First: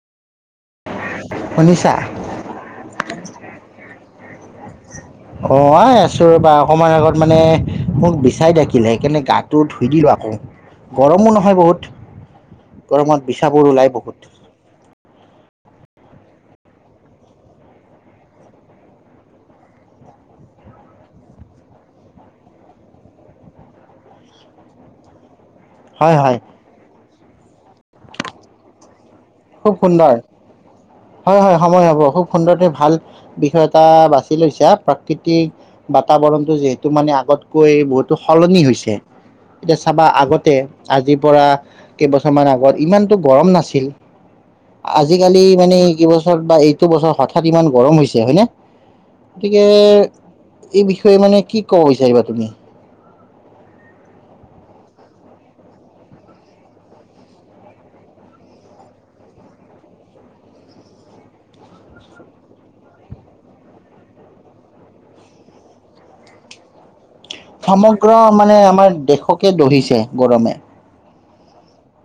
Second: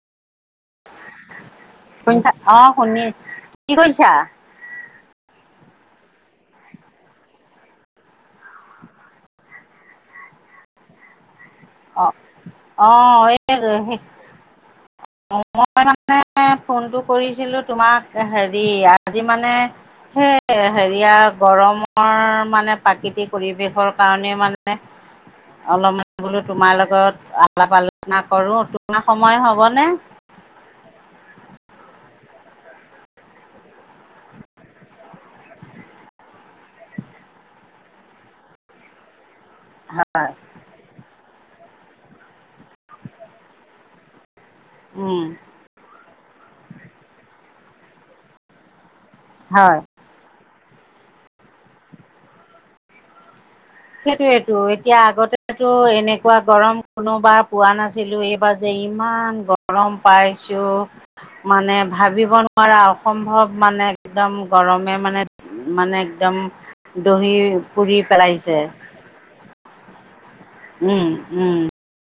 শুনিছা? শুনিছা? অ' শুনি-কি কৰিছা? অঁ এই আছো ৰ'বা, অকমান আগত মানে মোক বিছাই ডাকিলে, সেইকাৰণে গাটো ধুই দিলো আকৌ। গৰমো নহয় বহুত! অ গৰমত অঁ এই বিচাবোৰ ওলাই সেই, বহুত মই মানে ফোনটো কৰিছিলোঁ তোমাক হেৰি, আজি মানে সেই, হেৰিয়া গৰমৰ মানে প্ৰাকৃতিক পৰিৱেশৰ কাৰণে মানে অলপম হয় হয়। তোমাৰ লগত আলাপ-আলোচনা কৰোঁ, তোমাৰ সময় খুব হ'বনে? সুন্দৰ হয় হয়, সময় হ'ব, খুব সুন্দৰকৈ ভাল বিষয় এটা বাছি লৈছা, প্ৰাকৃতিক বাতাৱৰণটো যিহেতু মানে আগতকৈ বহুতো সলনি হৈছে এতিয়া চাবা, আগতে আজিৰ পৰা কেইবছৰ মান আগত ইমানটো গৰম নাছিল। উম আজিকালি মানে এই কেইবছৰত বা এইটো বছৰত হঠাৎ ইমান গৰম হৈছে হয় নে, গতিকে হয় এই বিষয়ে মানে কি ক'ব বিচাৰিবা তুমি? সেইটোৱেইতো, এতিয়া আগতেতো এনেকুৱা গৰম কোনোবাৰ পোৱা নাছিলোঁ, এই বাৰ যে ইমান গৰম পাইছোঁ! মানে ভাৱিব নোৱাৰা, অসম্ভৱ মানে একদম গৰমে মানে মানে একদম দহি পুৰি সমগ্ৰ মানে পেলাইছে। আমাৰ দেশক কে দহিছে গৰমে। উম, উম।